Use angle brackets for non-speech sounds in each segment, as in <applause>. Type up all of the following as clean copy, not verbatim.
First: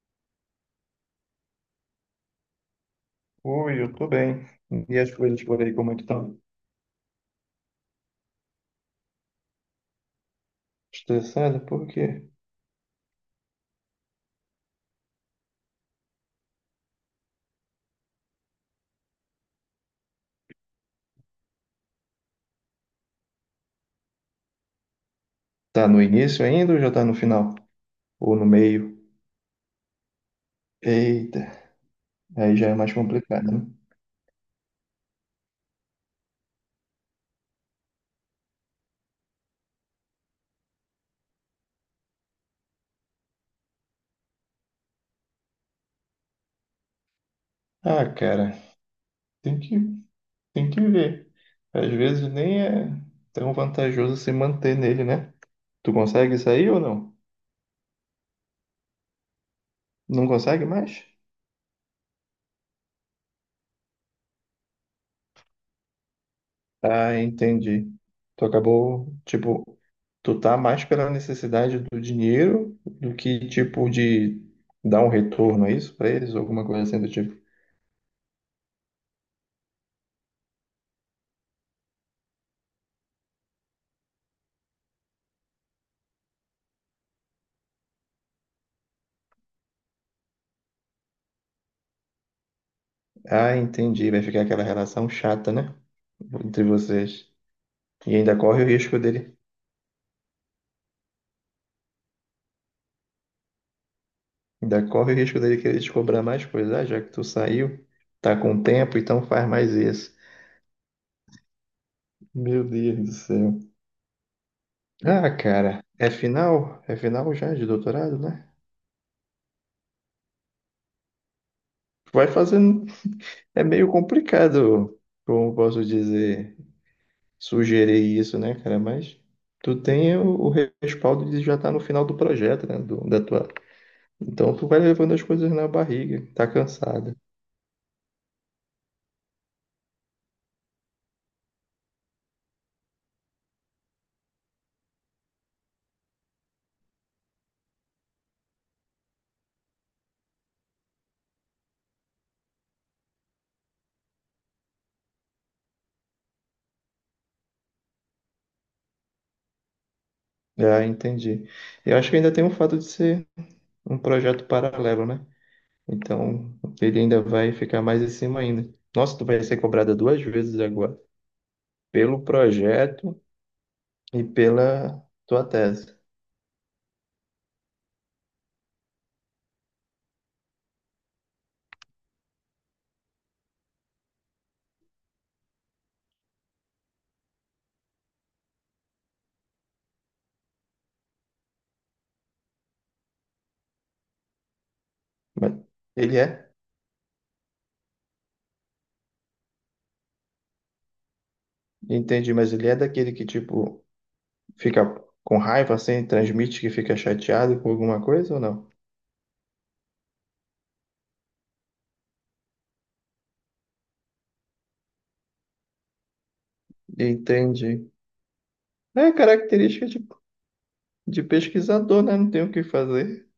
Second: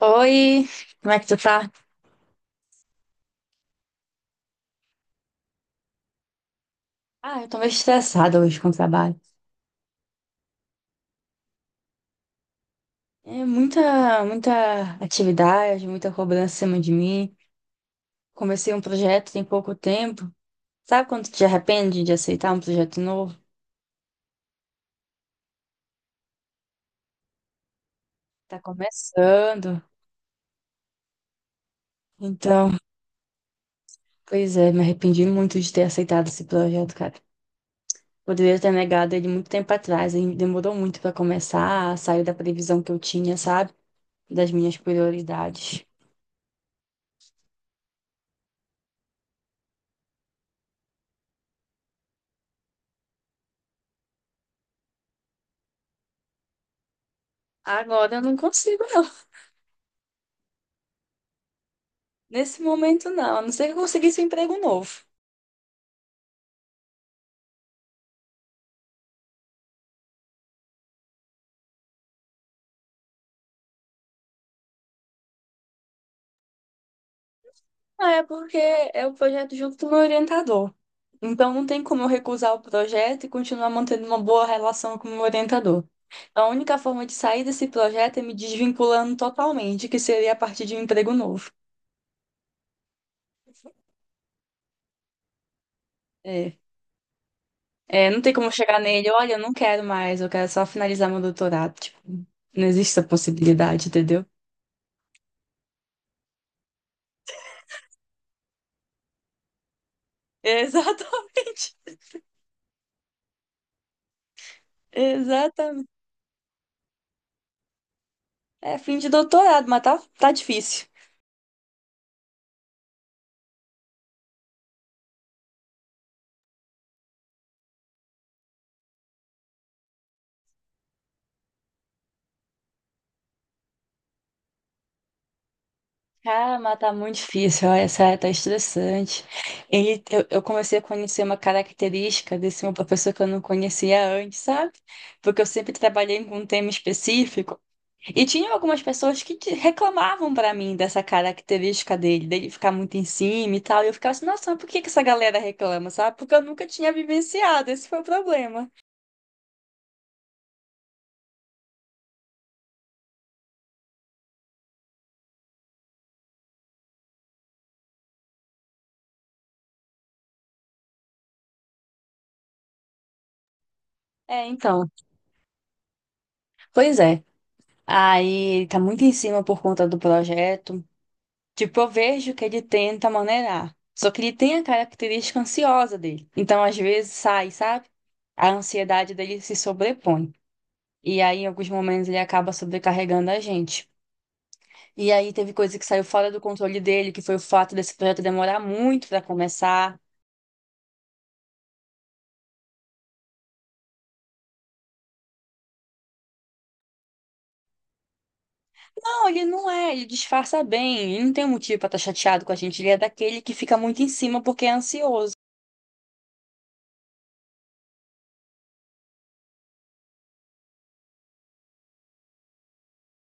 Oi, como é que tu tá? Oi, eu tô bem. E as coisas por aí, como é que estão? Ah, eu tô meio estressada hoje com o trabalho. Estressada? Por quê? É muita atividade, muita cobrança em cima de mim. Comecei um projeto tem pouco tempo. Sabe quando tu te arrepende de aceitar um projeto novo? Tá no início ainda ou já tá no final? Ou no Tá meio? começando. Eita, aí já Então, é mais complicado, né? pois é, me arrependi muito de ter aceitado esse projeto, cara. Poderia ter negado ele muito tempo atrás. Ele demorou muito pra começar, saiu da previsão que eu tinha, sabe? Das minhas prioridades. Ah, cara, tem que, tem que ver. Às vezes nem é tão vantajoso se manter nele, né? Tu consegue sair ou não? Agora eu não consigo, não. Não consegue mais? Nesse momento, não, a não ser que eu conseguisse um emprego novo. Ah, entendi. Tu acabou, tipo, tu tá mais pela necessidade do dinheiro do que, tipo, de dar um retorno, é isso, pra eles? Ou alguma coisa assim do tipo. Ah, é porque é o projeto junto do meu orientador. Então, não tem como eu recusar o projeto e continuar mantendo uma boa relação com o meu orientador. A única forma de sair desse projeto é me desvinculando totalmente, que seria a partir de um emprego novo. Ah, entendi. Vai ficar aquela relação chata, né? É. Entre vocês. É, E não tem ainda como corre o chegar risco nele, olha, dele. eu não quero mais, eu quero só finalizar meu doutorado. Tipo, não existe essa possibilidade, entendeu? Ainda corre o risco dele querer te cobrar mais coisa, ah, já que tu saiu, tá com tempo, então faz mais isso. <laughs> Exatamente. Meu Deus do céu. Ah, cara, Exatamente. é final? É final já de doutorado, né? É fim de doutorado, mas tá difícil. Vai fazer É meio complicado, como posso dizer, sugerir isso, né, cara? Mas tu tem o respaldo de já estar no final do projeto, né? Da tua... Então tu vai levando as coisas na barriga, tá Cara, mas tá cansada. muito difícil, olha, sério, tá estressante. Eu comecei a conhecer uma característica desse meu professor que eu não conhecia antes, sabe? Porque eu sempre trabalhei com um tema específico. E tinha algumas pessoas que reclamavam pra mim dessa característica dele, dele ficar muito em cima e tal. E eu ficava assim, nossa, mas por que que essa galera reclama, sabe? Porque eu nunca tinha vivenciado, esse foi o problema. Ah, entendi. Eu acho que ainda tem o fato de ser um projeto paralelo, né? Então ele ainda vai ficar mais em cima ainda. Nossa, tu vai ser cobrada duas vezes agora, pelo projeto e É, então, pela tua tese. pois é. Aí ele tá muito em cima por conta do projeto. Tipo, eu vejo que ele tenta maneirar. Só que ele tem a característica ansiosa dele. Então, às vezes, sai, sabe? A ansiedade dele se sobrepõe. E aí, em alguns momentos, ele acaba sobrecarregando a gente. E aí, teve Mas coisa que saiu ele fora do é, controle dele, que foi o fato desse projeto demorar muito para começar. Mas ele é daquele que, tipo. Fica com raiva assim, transmite que fica chateado com alguma coisa ou não? Não, ele não é, ele disfarça bem, ele não tem motivo para estar chateado com a gente. Ele é daquele que fica muito em cima porque é ansioso. Entendi. É característica de pesquisador, né? Não tem o que fazer.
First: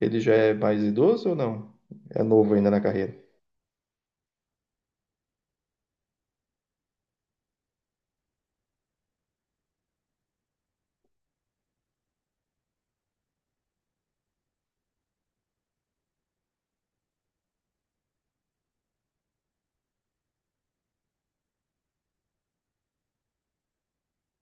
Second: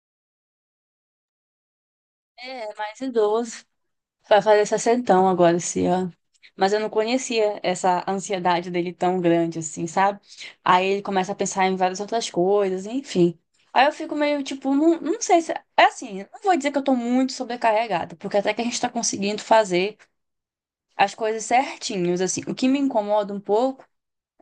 Ele já é mais idoso ou não? É novo ainda É, na mais carreira. idoso. Vai fazer 60 agora esse ano. Mas eu não conhecia essa ansiedade dele tão grande assim, sabe? Aí ele começa a pensar em várias outras coisas, enfim. Aí eu fico meio tipo, não, não sei se. É assim, não vou dizer que eu tô muito sobrecarregada, porque até que a gente tá conseguindo fazer as coisas certinhos, assim. O que me incomoda um pouco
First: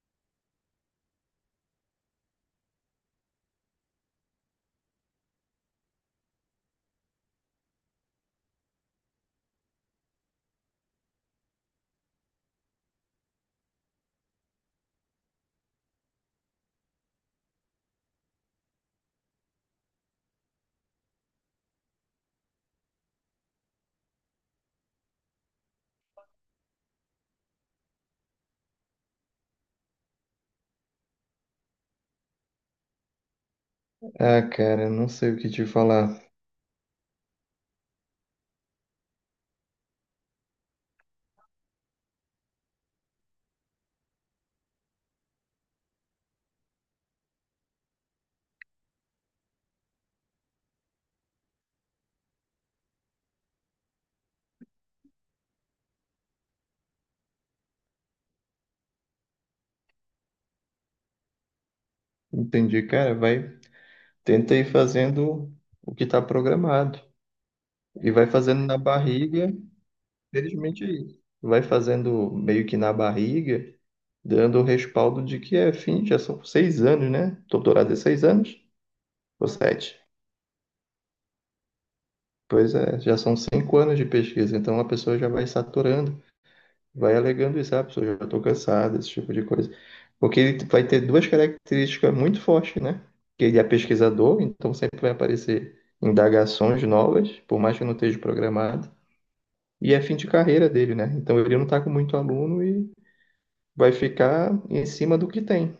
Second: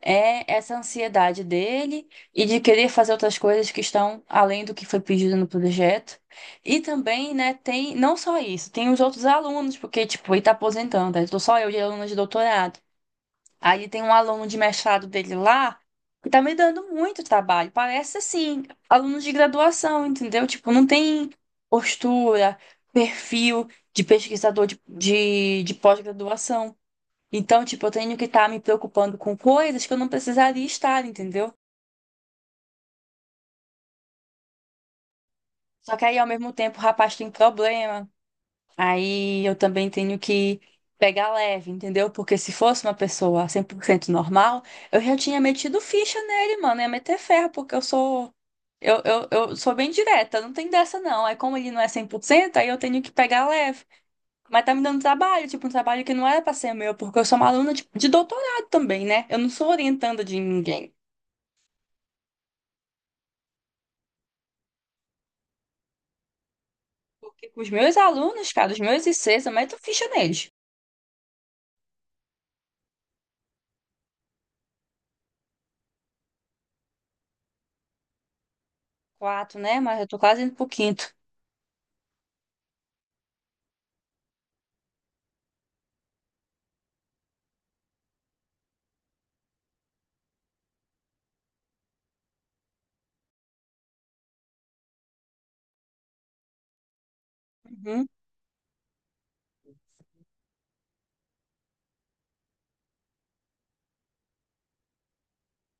é essa ansiedade dele e de querer fazer outras coisas que estão além do que foi pedido no projeto. E também, né, tem não só isso, tem os outros alunos, porque, tipo, ele está aposentando, aí estou só eu de aluno de doutorado. Aí tem um aluno de mestrado dele lá que tá me dando muito trabalho. Parece, assim, aluno de graduação, entendeu? Tipo, não tem postura, perfil de pesquisador de pós-graduação. Então, tipo, eu tenho que estar me preocupando com coisas que eu não precisaria estar, entendeu? Ah, cara, não sei o que te Só que aí, falar. ao mesmo tempo, o rapaz tem problema. Aí eu também tenho que pegar leve, entendeu? Porque se fosse uma pessoa 100% normal, eu já tinha metido ficha nele, mano. Ia meter ferro, porque eu sou. Eu sou bem direta, não tem dessa não. Aí, como ele não é 100% aí eu tenho que pegar leve. Mas tá me dando trabalho, tipo, um trabalho que não era pra ser meu, porque eu sou uma aluna de doutorado também, né? Eu não sou orientanda de ninguém. Entendi, cara. Vai, tenta ir fazendo o que está programado. Porque com os meus E vai alunos, fazendo cara, na os meus ICs, eu barriga, meto ficha neles. felizmente é isso. Vai fazendo meio que na barriga, dando o respaldo de que é fim, já são 6 anos, né? Doutorado é 6 anos. Ou Quatro, né? sete. Mas eu tô quase indo pro quinto. Pois é, já são 5 anos de pesquisa, então a pessoa já vai saturando, vai alegando isso, ah, a pessoa já estou cansada, esse tipo de coisa. Porque ele vai ter duas características muito fortes, né? Que ele é pesquisador, então sempre vai aparecer indagações novas, por mais que não Uhum. esteja programado, e é fim de carreira dele, né? Então ele não está com muito aluno e vai ficar em cima do que tem.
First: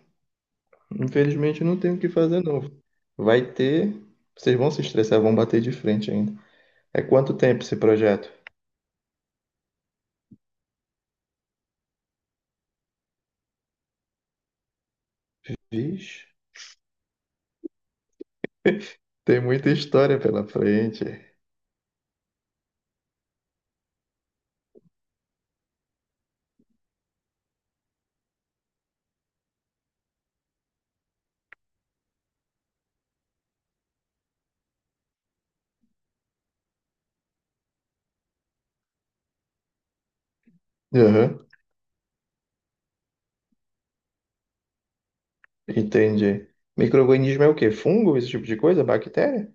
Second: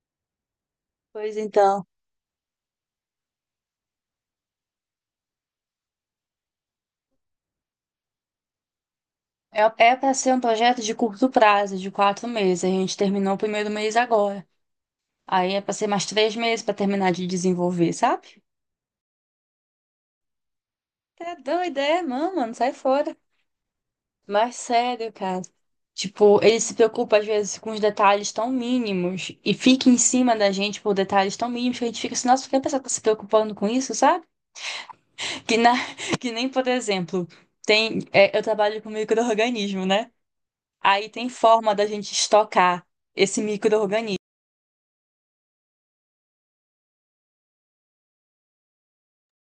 Pois Infelizmente não então. tem o que fazer novo. Vai ter, vocês vão se estressar, vão bater de frente ainda. É quanto tempo esse projeto? É, é para ser um projeto de curto prazo, de 4 meses. A gente terminou o primeiro mês agora. Aí é para ser mais Vixe, 3 meses para terminar de desenvolver, sabe? tem muita história pela frente. Tá doida, é, mano, sai fora. Mas sério, cara. Tipo, ele se preocupa às vezes com os detalhes tão mínimos e fica em cima da gente por detalhes tão mínimos que a gente fica assim, nossa, por que a pessoa tá se preocupando com isso, sabe? Que, <laughs> que nem, por exemplo, tem, é, eu trabalho com micro-organismo, né? Aí tem Aham, forma da gente estocar esse micro-organismo. entendi. Micro-organismo é o quê? Fungo, esse tipo de coisa? Bactéria?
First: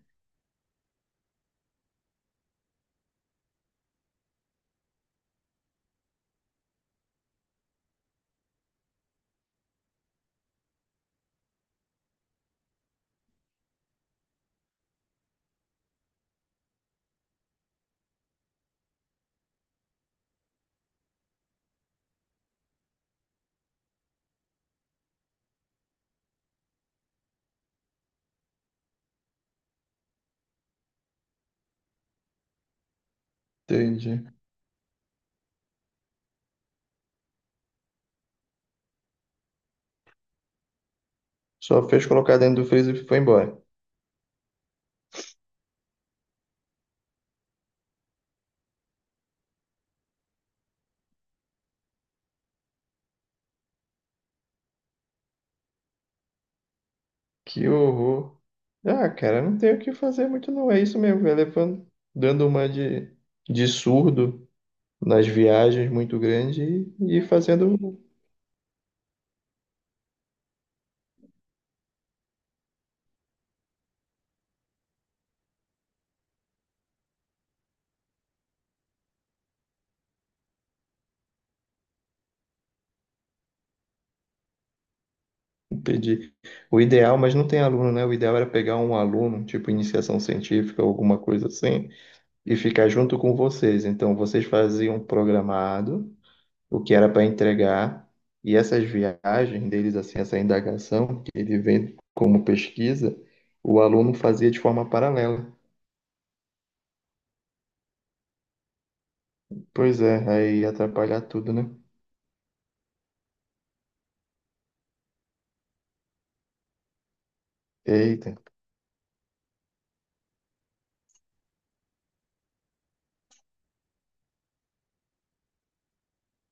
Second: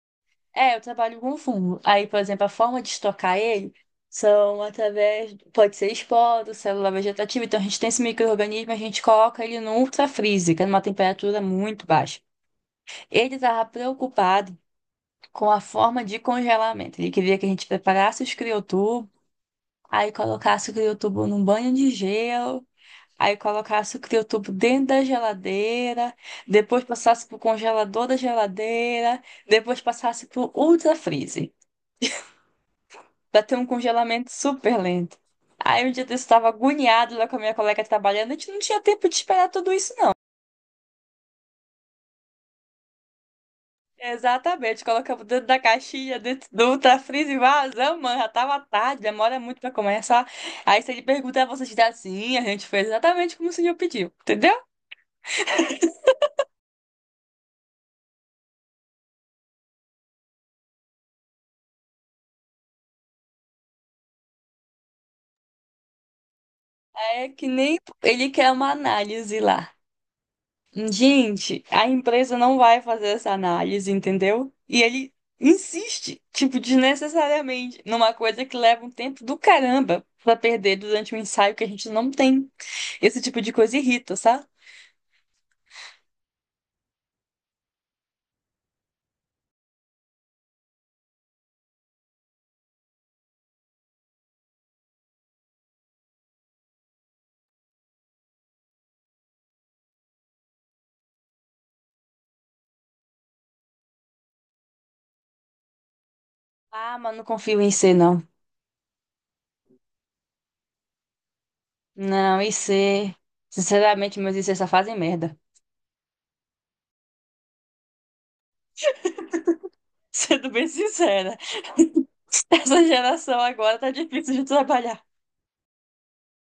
É, eu trabalho com fungo. Aí, por exemplo, a forma de estocar ele são através, pode ser esporo, célula vegetativa. Então, a gente tem esse micro-organismo, a gente coloca ele no ultrafreezer, que é numa temperatura muito baixa. Ele estava preocupado com a forma de congelamento. Ele queria que a gente preparasse os criotubos, aí colocasse o criotubo num banho de gelo. Aí colocar suco de tubo dentro da geladeira, depois passasse pro congelador da geladeira, depois passasse pro ultra-freezer, pra ter um Entendi. congelamento super lento. Aí um dia eu estava agoniado lá com a minha colega trabalhando, a gente não tinha tempo de esperar tudo isso, não. Só fez colocar dentro do freezer e foi embora. Exatamente, colocamos dentro da caixinha, dentro do ultra-freezer e vazamos, mano, já tava tarde, demora muito pra começar. Aí se ele perguntar, você diz assim, a gente fez exatamente como o senhor pediu, entendeu? Que horror. Ah, cara, não tem o que fazer muito não. É isso mesmo, vai levando, dando uma de surdo nas viagens muito grande e É que fazendo nem ele quer uma análise lá. Gente, a empresa não vai fazer essa análise, entendeu? E ele insiste, tipo, desnecessariamente, numa coisa que leva um tempo do caramba pra perder durante um ensaio que a gente não tem. Esse tipo de coisa irrita, sabe? pedir. O ideal, mas não tem aluno, né? O ideal era pegar um aluno, tipo iniciação científica, alguma coisa assim. E ficar junto com vocês. Então, vocês faziam programado o que era para entregar, e essas viagens deles, assim, essa indagação que ele vem como pesquisa, o aluno fazia de forma paralela. Ah, mas não confio em C, não. Pois é, aí ia atrapalhar tudo, né? Não, I C. Sinceramente, meus IC só fazem merda. Eita, <laughs> Sendo bem sincera, essa geração agora tá difícil de trabalhar.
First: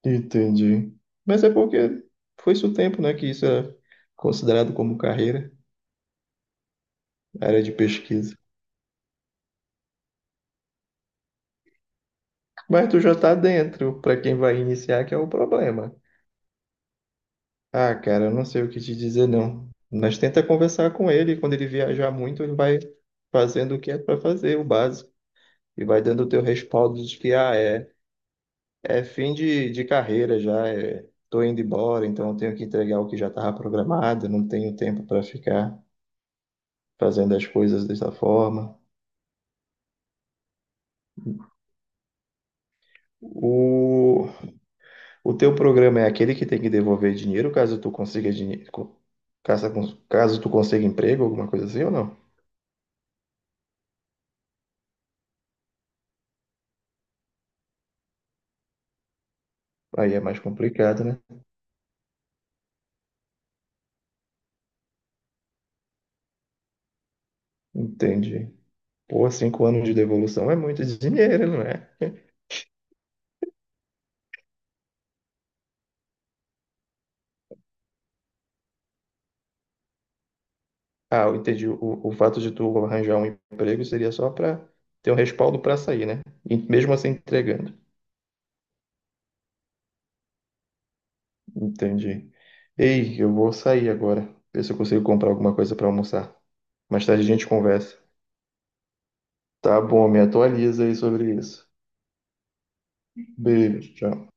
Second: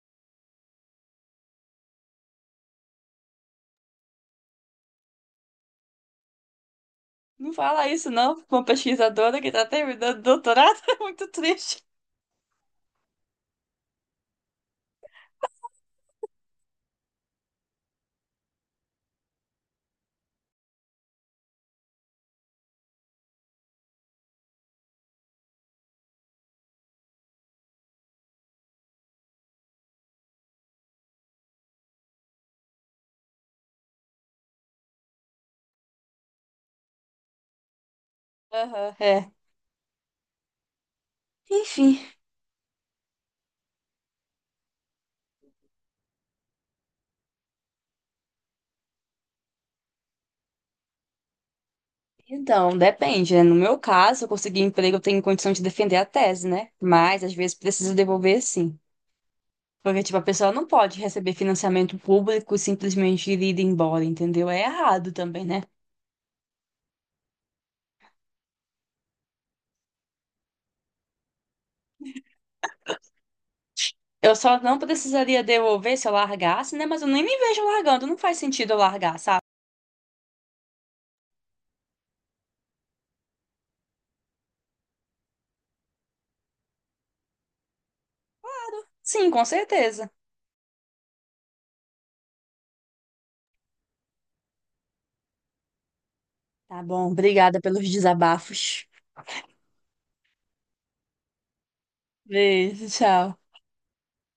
entendi. Mas é porque foi isso o tempo, né, que isso era considerado como carreira, Não área de fala isso, pesquisa. não, pra uma pesquisadora que tá terminando o doutorado. <laughs> É muito triste. Mas tu já tá dentro, para quem vai iniciar, que é o problema. Ah, cara, eu não sei o que te dizer, não. Mas tenta conversar com ele. Quando ele viajar muito, ele vai fazendo o que é para fazer, o básico. E vai dando o teu respaldo de que, ah, é, é fim de carreira já, é, tô indo embora, então eu tenho que entregar o que já estava programado, não tenho tempo para ficar fazendo as coisas dessa forma. Aham, é. Enfim. O, o teu programa é aquele que tem que devolver dinheiro caso tu consiga dinheiro, caso, caso tu consiga emprego, alguma coisa assim ou não? Então, depende, né? No meu caso, eu consegui emprego, eu tenho condição de defender a tese, né? Mas às vezes preciso devolver sim. Porque, Aí tipo, é a mais pessoa não pode complicado, né? receber financiamento público e simplesmente ir embora, entendeu? É errado também, né? Entendi. Pô, 5 anos de devolução é muito dinheiro, não é Eu só não precisaria devolver se eu largasse, né? Mas eu nem me vejo largando, não faz sentido eu largar, sabe? Ah, eu entendi. O fato de tu arranjar um emprego seria só para ter um respaldo para sair, né? E mesmo assim entregando. Sim, com certeza. Entendi. Ei, eu vou sair agora. Ver se eu consigo comprar alguma coisa para almoçar. Tá Mais bom, tarde a gente obrigada pelos conversa. desabafos. Tá bom, me atualiza aí sobre isso. Beijo, tchau. Beijo, tchau.